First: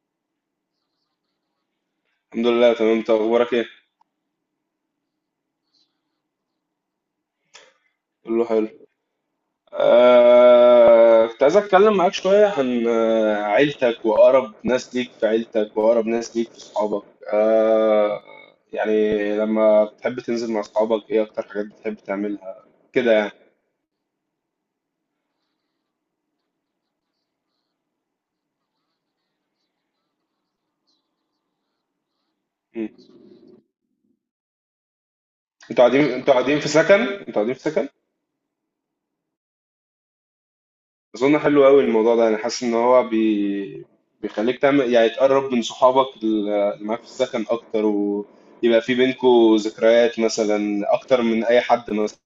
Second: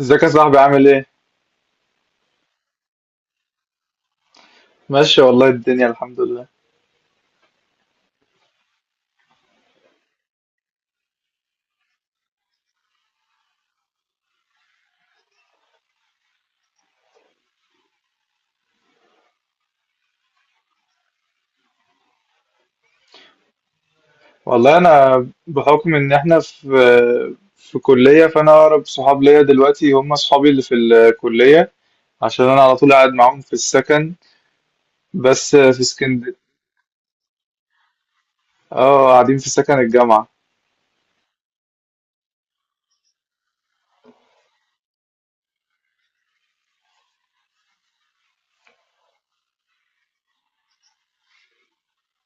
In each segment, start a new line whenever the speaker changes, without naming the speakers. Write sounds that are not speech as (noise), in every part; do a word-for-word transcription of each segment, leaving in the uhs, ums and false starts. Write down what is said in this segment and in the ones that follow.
ازيك يا صاحبي عامل ايه؟
الحمد لله تمام، انت اخبارك ايه؟
ماشي والله الدنيا الحمد لله.
كله حلو. آه... كنت عايز اتكلم معاك شويه عن آه، عيلتك واقرب ناس ليك في عيلتك واقرب ناس ليك في صحابك. آه... يعني لما بتحب تنزل مع صحابك، ايه اكتر حاجات بتحب تعملها كده يعني.
والله انا بحكم ان احنا في في كلية، فانا اقرب صحاب ليا دلوقتي هم صحابي اللي في الكلية، عشان انا على
مم.
طول قاعد معاهم في السكن، بس في
انتوا قاعدين انتوا
اسكندرية.
قاعدين في سكن انتوا قاعدين في سكن؟
اه قاعدين في سكن الجامعة.
أظن حلو أوي الموضوع ده. أنا حاسس إن هو بي... بيخليك تعمل يعني تقرب من صحابك اللي معاك في السكن أكتر، ويبقى في بينكوا ذكريات مثلا، أكتر من أي حد مثلا.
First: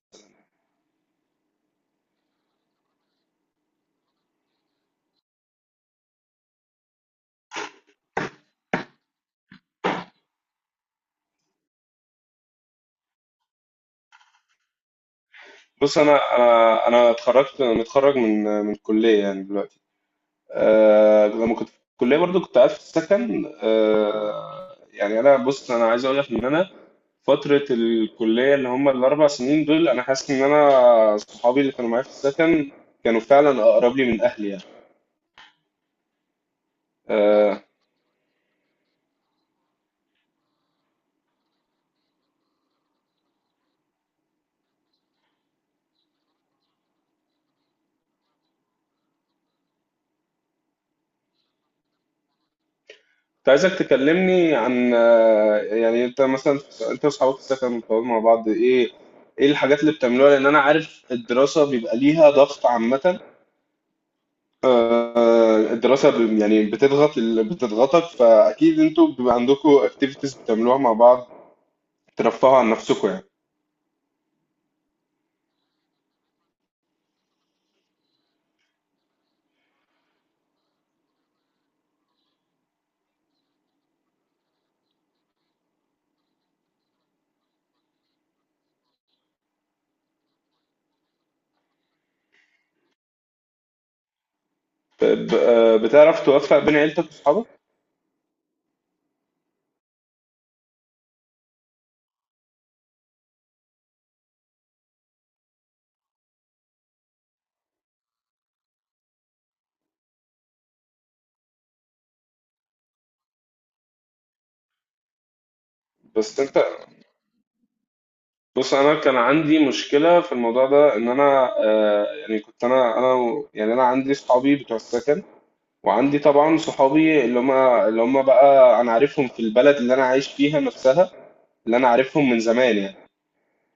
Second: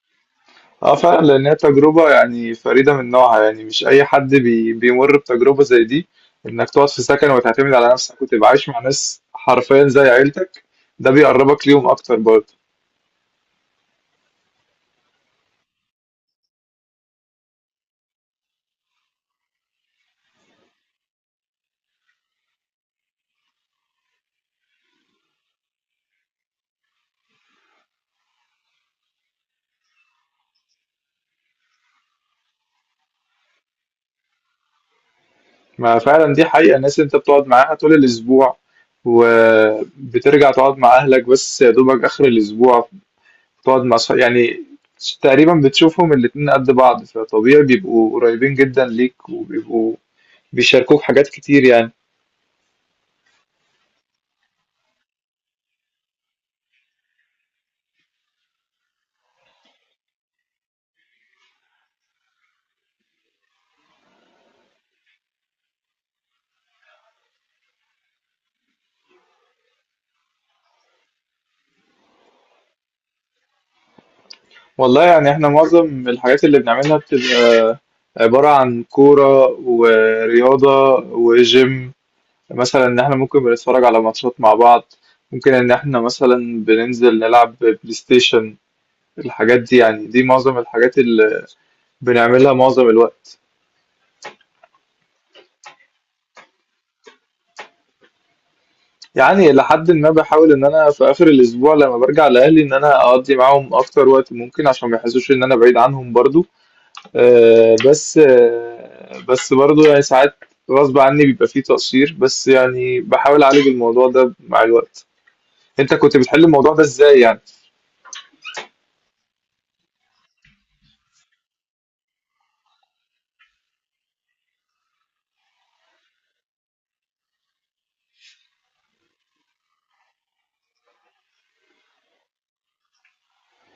اه فعلا، لان هي تجربة يعني فريدة من نوعها، يعني مش اي حد بي بيمر بتجربة زي دي، انك تقعد في سكن وتعتمد على نفسك وتبقى عايش مع ناس حرفيا زي عيلتك. ده بيقربك ليهم اكتر برضه.
بص، أنا أنا أنا اتخرجت متخرج من من الكلية يعني دلوقتي. أه... لما كنت في الكلية برضو كنت قاعد في السكن. أه... يعني أنا، بص، أنا عايز أقول لك إن أنا فترة الكلية اللي هم الأربع سنين دول، أنا حاسس إن أنا صحابي اللي كانوا معايا في السكن كانوا فعلا أقرب لي من أهلي يعني.
ما فعلا دي حقيقة، الناس اللي انت بتقعد
آه،
معاها طول الأسبوع وبترجع تقعد مع أهلك بس يا دوبك آخر الأسبوع، تقعد مع صح... يعني تقريبا بتشوفهم الاتنين قد بعض، فطبيعي بيبقوا قريبين جدا ليك وبيبقوا بيشاركوك حاجات كتير يعني.
كنت عايزك تكلمني عن آه، يعني انت مثلا، انت واصحابك في السكن بتقعدوا مع بعض ايه؟ ايه الحاجات اللي بتعملوها؟ لان انا عارف الدراسة بيبقى ليها ضغط عامة. آه، الدراسة ب- يعني بتضغط، ال- بتضغطك، فاكيد انتوا بيبقى عندكم اكتيفيتيز بتعملوها مع بعض، ترفهوا عن نفسكم يعني.
والله يعني احنا معظم الحاجات اللي بنعملها بتبقى عبارة عن كورة ورياضة وجيم، مثلا ان احنا ممكن بنتفرج على ماتشات مع بعض، ممكن ان احنا مثلا بننزل نلعب بلاي ستيشن. الحاجات دي يعني دي معظم الحاجات اللي بنعملها معظم الوقت.
ب- آه، بتعرف توفق بين عيلتك واصحابك؟
يعني لحد ما بحاول ان انا في اخر الاسبوع لما برجع لاهلي ان انا اقضي معاهم اكتر وقت ممكن، عشان ما يحسوش ان انا بعيد عنهم برضو. آه، بس آه، بس برضو يعني ساعات غصب عني بيبقى فيه تقصير، بس يعني بحاول اعالج الموضوع ده مع الوقت. انت كنت
بس
بتحل
انت،
الموضوع ده ازاي يعني؟
بص، انا كان عندي مشكلة في الموضوع ده، ان انا آه، يعني كنت انا انا و- يعني انا عندي اصحابي بتوع السكن، وعندي طبعا صحابي اللي هما اللي هما بقى انا عارفهم في البلد اللي انا عايش فيها نفسها، اللي انا عارفهم من زمان يعني.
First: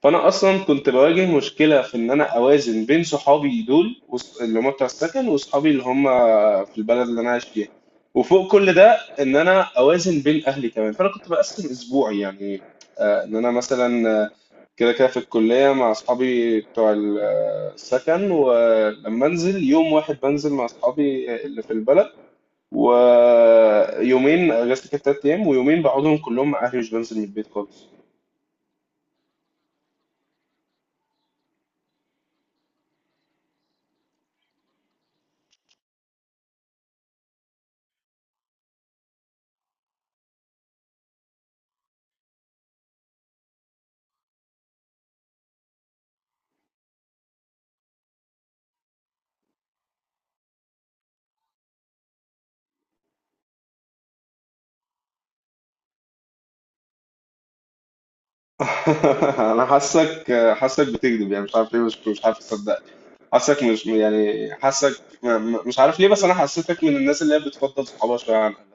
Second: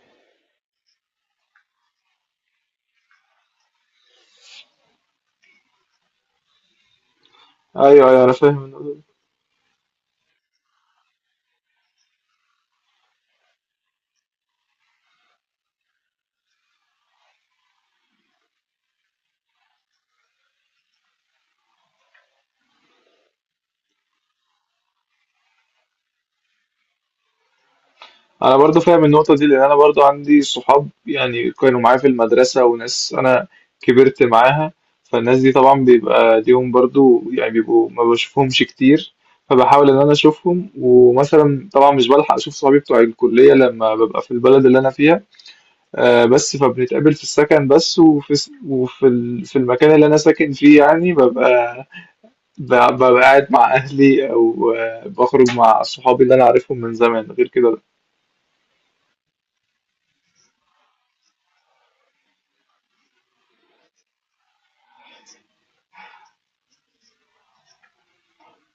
فانا اصلا كنت بواجه مشكله في ان انا اوازن بين صحابي دول وص- اللي هم بتوع السكن، وصحابي اللي هم في البلد اللي انا عايش فيها.
ايوه ايوه انا
وفوق كل ده،
فاهم.
ان انا اوازن بين اهلي كمان. فانا كنت بقسم اسبوعي يعني، آه، ان انا مثلا آه، كده كده في الكليه مع اصحابي بتوع ال- آه، السكن، ولما انزل يوم واحد بنزل مع اصحابي اللي في البلد. ويومين، اجازتي كانت تلات ايام، ويومين بقعدهم كلهم مع اهلي، مش بنزل من البيت خالص.
انا برضو فاهم النقطه دي، لان انا برضو عندي صحاب يعني كانوا معايا في المدرسه وناس انا كبرت معاها، فالناس دي طبعا بيبقى ليهم برضو يعني، بيبقوا ما بشوفهمش كتير، فبحاول ان انا اشوفهم. ومثلا طبعا مش بلحق اشوف صحابي بتوع الكليه لما ببقى في البلد اللي انا فيها، آه، بس فبنتقابل في السكن بس. وفي س- وفي ال- في المكان اللي انا ساكن فيه يعني ببقى ب- ببقى قاعد مع اهلي او آه، بخرج مع صحابي اللي انا عارفهم من زمان غير كده.
(laughs) انا حاسك حاسك بتكذب يعني، مش عارف ليه، مش مش عارف اصدق. حاسك مش، يعني حاسك م- م- مش عارف ليه، بس انا حسيتك من الناس اللي هي بتفضل صحابها شويه عن اهلها.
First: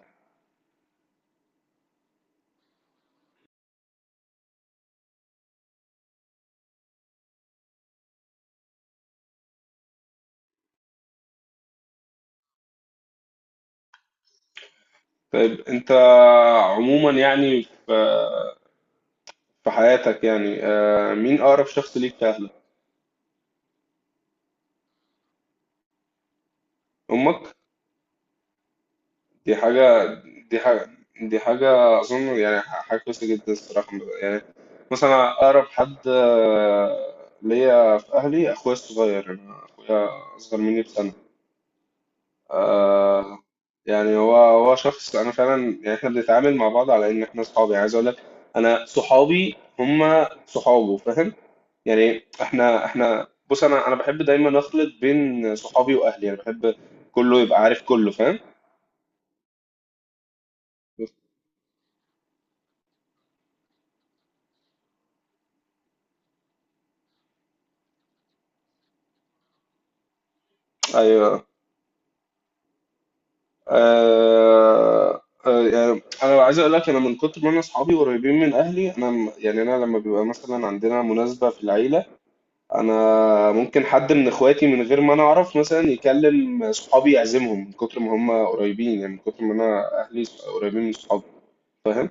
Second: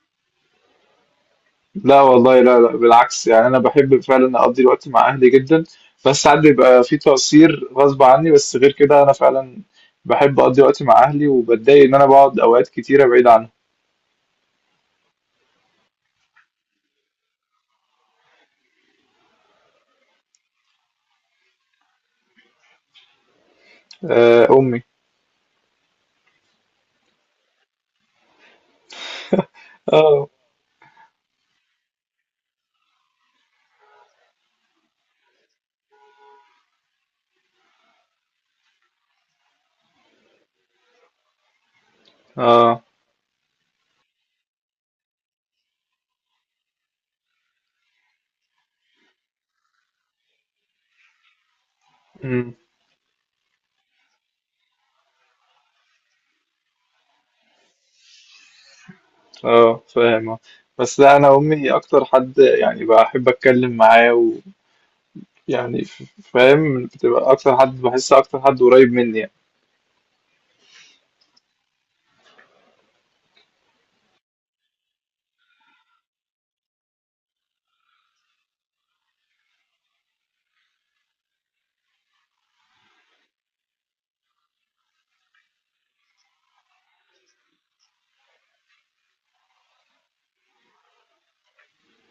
لا والله، لا لا، بالعكس، يعني انا بحب فعلا اقضي الوقت مع اهلي جدا، بس ساعات بيبقى في تقصير غصب عني، بس غير كده انا فعلا بحب اقضي وقت مع اهلي، وبتضايق ان انا بقعد اوقات كتيره بعيد عنهم.
طيب انت عموما يعني في في حياتك يعني، آه، مين اقرب شخص ليك في اهلك؟
آه، امي.
امك. دي حاجة،
اه.
دي حاجة، دي حاجة أظن يعني حاجة كويسة جدا الصراحة يعني. مثلا أقرب حد آه، ليا في أهلي أخويا الصغير، أنا أخويا أصغر مني بسنة.
اه.
آه، يعني هو هو شخص أنا فعلا، يعني إحنا بنتعامل مع بعض على إن إحنا صحابي. عايز أقول لك أنا صحابي هما صحابه، فاهم؟ يعني
امم.
احنا احنا بص، انا انا بحب دايما اخلط بين صحابي واهلي، يعني بحب كله يبقى عارف، كله فاهم.
اه فاهم آه. بس لا، انا امي اكتر حد يعني بحب اتكلم معاه، ويعني ف- فاهم، بتبقى اكتر حد، بحس اكتر حد قريب مني يعني.
ايوه. آه آه يعني انا عايز اقول لك، انا من كتر ما انا اصحابي قريبين من اهلي، انا م- يعني انا لما بيبقى مثلا عندنا مناسبه في العيله، انا ممكن حد من اخواتي من غير ما انا اعرف مثلا يكلم صحابي يعزمهم من كتر ما هم قريبين، يعني من كتر ما انا اهلي قريبين من صحابي، فاهم؟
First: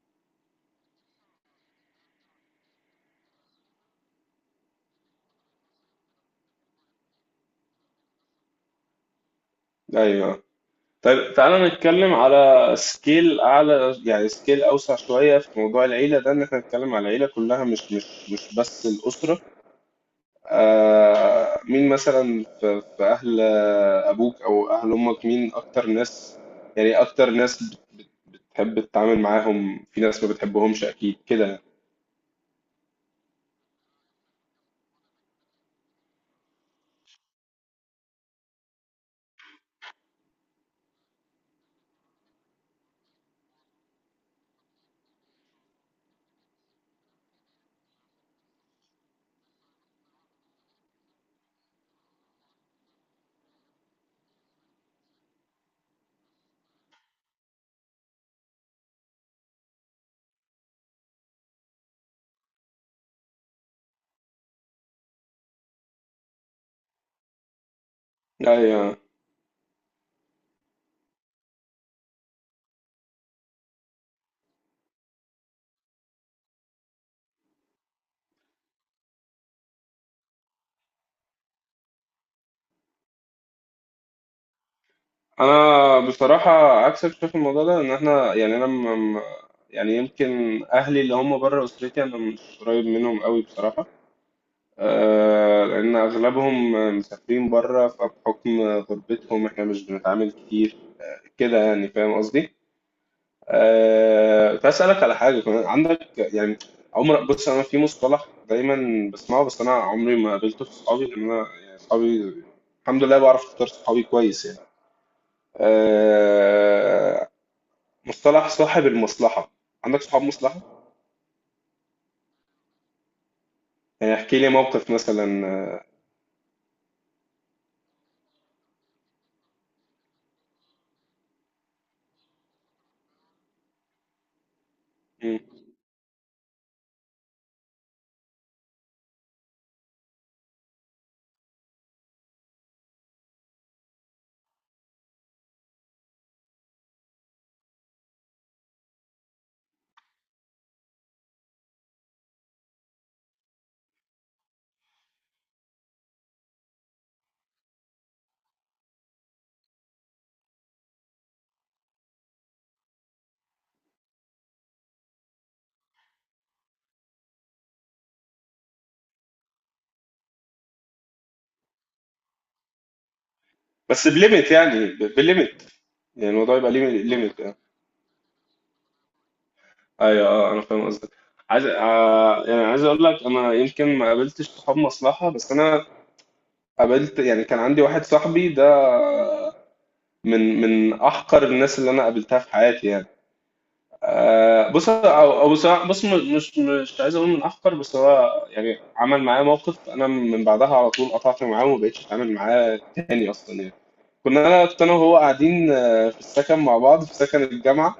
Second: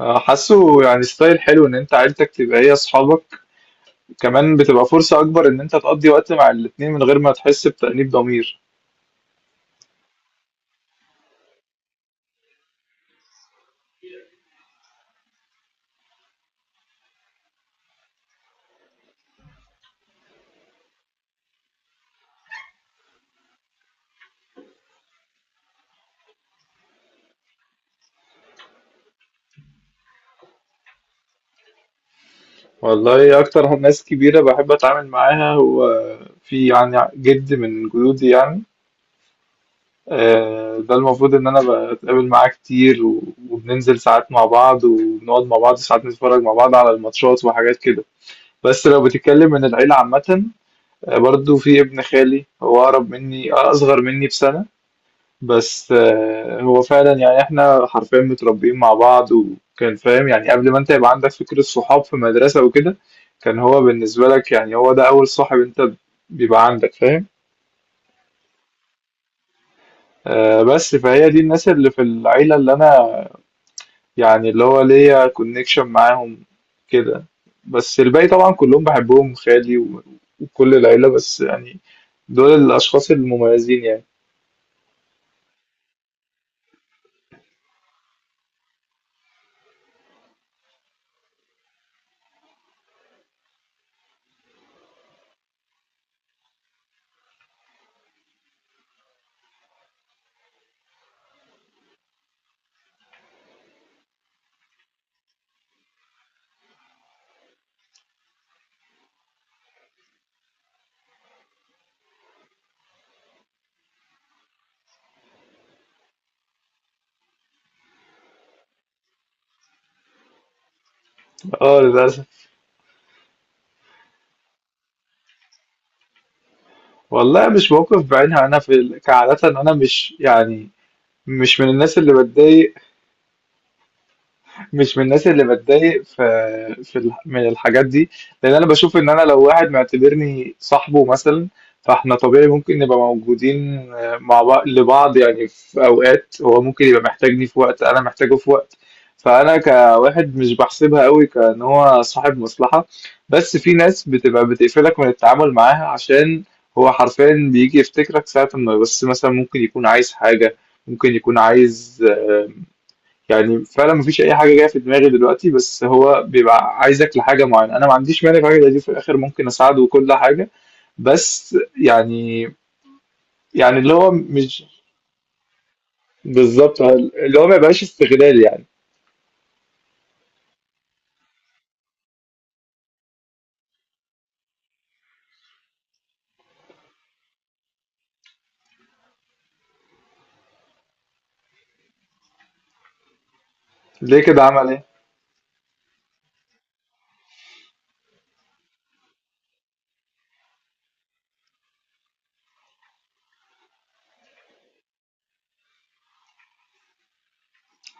آه، حاسه يعني ستايل حلو ان انت عيلتك تبقى هي اصحابك، كمان بتبقى فرصة أكبر إن أنت تقضي وقت مع الاتنين من غير ما تحس بتأنيب ضمير.
ايوه. طيب تعالى نتكلم على سكيل اعلى، يعني سكيل اوسع شويه في موضوع العيله ده، ان احنا نتكلم على العيله كلها مش مش مش بس الاسره. آه، مين مثلا في في أهل أبوك أو أهل أمك، مين أكتر ناس يعني، إيه أكتر ناس بتحب تتعامل معاهم؟ في ناس ما بتحبهمش أكيد كده يعني.
والله أكتر ناس كبيرة بحب أتعامل معاها، هو في يعني جد من جدودي يعني، آه، ده المفروض إن أنا بتقابل معاه كتير و- وبننزل ساعات مع بعض، وبنقعد مع بعض ساعات نتفرج مع بعض على الماتشات وحاجات كده. بس لو بتتكلم من العيلة عامة، آه، برضو في ابن خالي، هو أقرب مني، أصغر مني بسنة، بس آه، هو فعلا يعني احنا حرفيا متربيين مع بعض، وكان فاهم يعني، قبل ما انت يبقى عندك فكرة صحاب في مدرسة وكده، كان هو بالنسبة لك يعني هو ده أول صاحب انت بيبقى عندك، فاهم؟
أيوة.
آه، بس فهي دي الناس اللي في العيلة اللي أنا يعني اللي هو ليا كونكشن معاهم كده. بس الباقي طبعا كلهم بحبهم، خالي و- وكل العيلة، بس يعني دول الأشخاص المميزين يعني.
أنا بصراحة عكسك، شايف الموضوع ده إن إحنا يعني أنا م... م- يعني يمكن أهلي اللي هم بره أسرتي أنا مش قريب منهم قوي بصراحة. آه، لأن أغلبهم مسافرين بره، فبحكم غربتهم إحنا مش بنتعامل كتير كده يعني. فاهم قصدي؟ أه... كنت عايز اسالك على حاجه كمان عندك يعني عمر. بص، انا في مصطلح دايما بسمعه بس انا عمري ما قابلته في صحابي، لان انا يعني صحابي الحمد لله بعرف اختار صحابي كويس يعني. أه... مصطلح صاحب المصلحه، عندك صحاب مصلحه؟
اه للأسف.
يعني احكي لي موقف مثلا آه،
والله مش موقف بعينها، أنا في ال- كعادة أنا مش يعني مش من الناس اللي بتضايق، مش من الناس
مم.
اللي بتضايق في في ال- من الحاجات دي، لان انا بشوف ان انا لو واحد معتبرني صاحبه مثلا، فاحنا طبيعي ممكن نبقى موجودين مع بعض لبعض يعني، في اوقات هو ممكن يبقى محتاجني، في وقت انا محتاجه في وقت، فانا كواحد مش بحسبها قوي كان هو صاحب مصلحة. بس في ناس بتبقى بتقفلك من التعامل معاها، عشان هو حرفيا بيجي يفتكرك ساعة ما بس مثلا ممكن يكون عايز حاجة، ممكن يكون عايز آه، يعني، فعلًا ما فيش أي حاجة جاية في دماغي دلوقتي، بس هو بيبقى عايزك لحاجة معيّنة، أنا ما عنديش مانع في حاجة زي دي، في الآخر ممكن أساعده وكل حاجة، بس يعني، يعني اللي
بس
هو
بليمت
مش
يعني ب- بليمت، يعني الموضوع يبقى
بالضبط
ليه
آه، اللي
ليميت
هو ما
يعني.
يبقاش استغلال يعني.
ايوه، اه، انا فاهم قصدك. عايز آه يعني عايز اقول لك، انا يمكن ما قابلتش صحاب مصلحه، بس انا قابلت، يعني كان عندي واحد صاحبي ده من من احقر الناس اللي انا قابلتها في حياتي يعني.
ليه كده، عمل
آه،
إيه؟
بص، أو أو بص بص م- مش مش عايز اقول من احقر، بس هو يعني عمل معايا موقف، انا من بعدها على طول قطعت معاه وما بقتش اتعامل معاه تاني اصلا يعني. كنا انا كنت انا وهو قاعدين آه، في السكن مع بعض في سكن الجامعه.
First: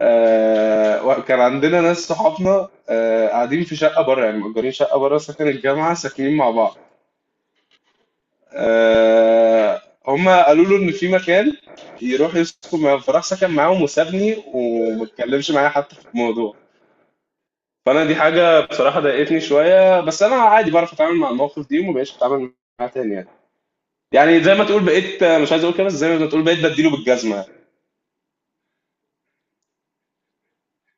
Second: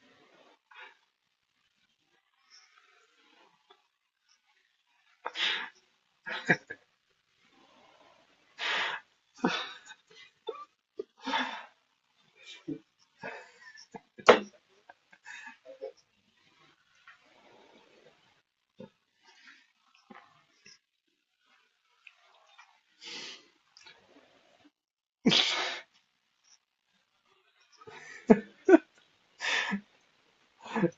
آه، وكان عندنا ناس صحابنا آه، قاعدين في شقه بره، يعني مأجرين شقه بره سكن الجامعه ساكنين مع بعض. آه هم قالوا له ان في مكان يروح يسكن معاهم، فراح سكن معاهم وسابني وما اتكلمش معايا حتى في الموضوع. فانا دي حاجه بصراحه ضايقتني شويه، بس انا عادي بعرف اتعامل مع المواقف دي وما بقتش اتعامل معاها تاني يعني. يعني زي ما تقول بقيت مش عايز اقول كده، بس زي ما تقول بقيت بديله بالجزمه.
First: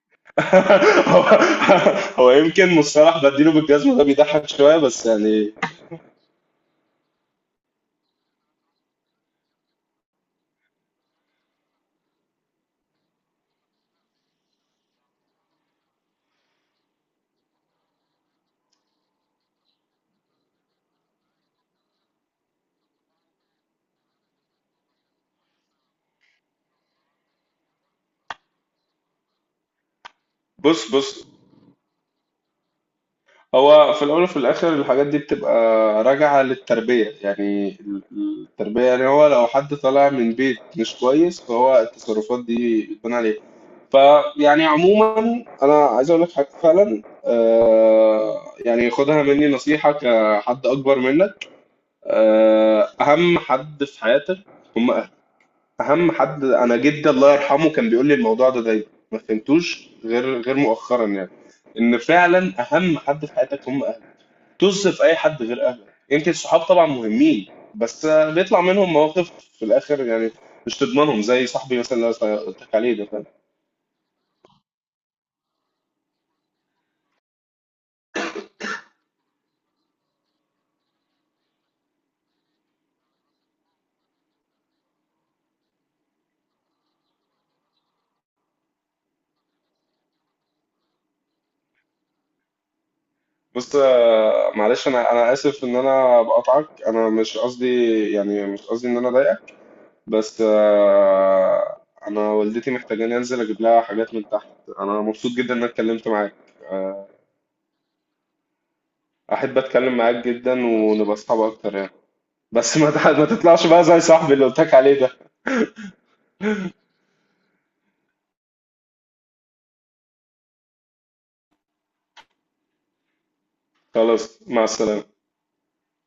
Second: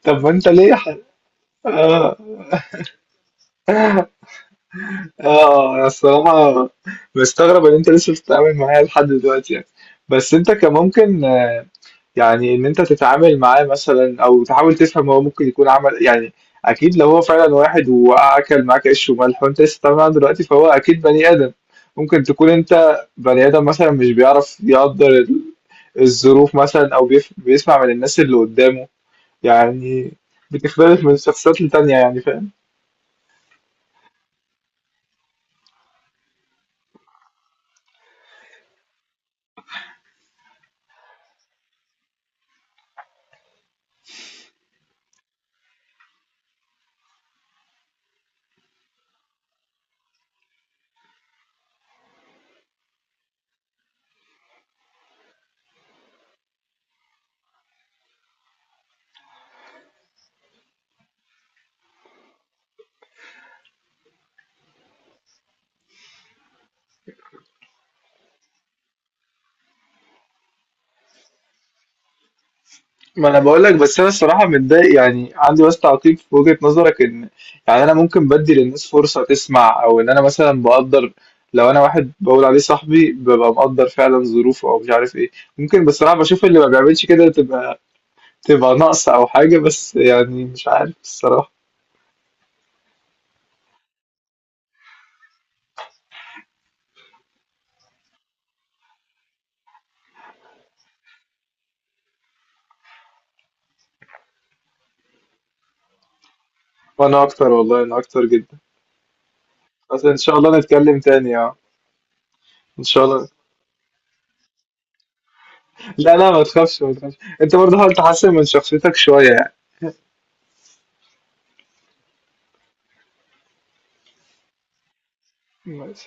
طب ما أنت ليه ح
(laughs) هو
آه،
هو يمكن مصطلح بديله بالجزمه ده بيضحك شويه بس يعني.
آه، أنا الصراحة مستغرب إن أنت لسه بتتعامل معايا لحد دلوقتي يعني، بس أنت كان ممكن يعني إن أنت تتعامل معاه مثلًا أو تحاول تفهم هو ممكن يكون عمل يعني، أكيد لو هو فعلًا واحد وأكل معاك عيش وملح وأنت لسه بتتعامل معاه دلوقتي، فهو أكيد بني آدم، ممكن تكون أنت بني آدم مثلًا مش بيعرف يقدّر ال الظروف مثلًا، أو بيف بيسمع من الناس اللي قدّامه، يعني
بص
بتختلف من
بص
شخصيات لتانية يعني، فاهم؟
هو في الأول وفي الآخر الحاجات دي بتبقى راجعة للتربية. يعني ال- ال- التربية، يعني هو لو حد طالع من بيت مش كويس فهو التصرفات دي بتكون عليه. فيعني عموما أنا عايز أقول لك حاجة فعلا آه يعني، خدها مني نصيحة كحد أكبر منك. آه أهم حد في حياتك هم أهلك. أهم حد، أنا جدي الله يرحمه كان بيقول لي الموضوع ده دايما، ما فهمتوش غير غير مؤخرا يعني، إن فعلا أهم حد في حياتك هم أهلك. طز في أي حد غير أهلك، يمكن الصحاب طبعا مهمين بس بيطلع منهم مواقف في الآخر يعني، مش تضمنهم زي صاحبي مثلا اللي أنا قلت لك عليه ده، فاهم؟
ما أنا باقول لك، بس أنا الصراحة متضايق يعني، عندي بس تعقيب في وجهة نظرك، إن يعني أنا ممكن بادّي للناس فرصة تسمع، أو إن أنا مثلًا باقدّر، لو أنا واحد باقول عليه صاحبي بابقى مقدّر فعلًا ظروفه أو مش عارف إيه، ممكن بصراحة باشوف اللي ما بيعملش كده تبقى تبقى ناقصة أو حاجة، بس يعني مش عارف الصراحة.
بص آه، معلش، أنا أنا آسف إن أنا بقطعك، أنا مش قصدي يعني مش قصدي إن أنا أضايقك، بس آه، أنا والدتي محتاجاني أنزل أجيب لها حاجات من تحت. أنا مبسوط جدا إن أنا اتكلمت معاك،
وأنا أكتر، والله أنا أكتر جدًا.
أحب أتكلم
بس إن
معاك
شاء
جدا
الله نتكلّم
ونبقى
تاني
أصحاب
آه.
أكتر يعني. بس
إن
ما
شاء
تح- ما
الله.
تطلعش بقى زي صاحبي اللي قلت لك عليه ده.
لا، لا ما تخافش، ما تخافش، أنت برضه حاول تحسّن من شخصيتك شوية يعني.
خلاص، مع السلامة.
ماشي.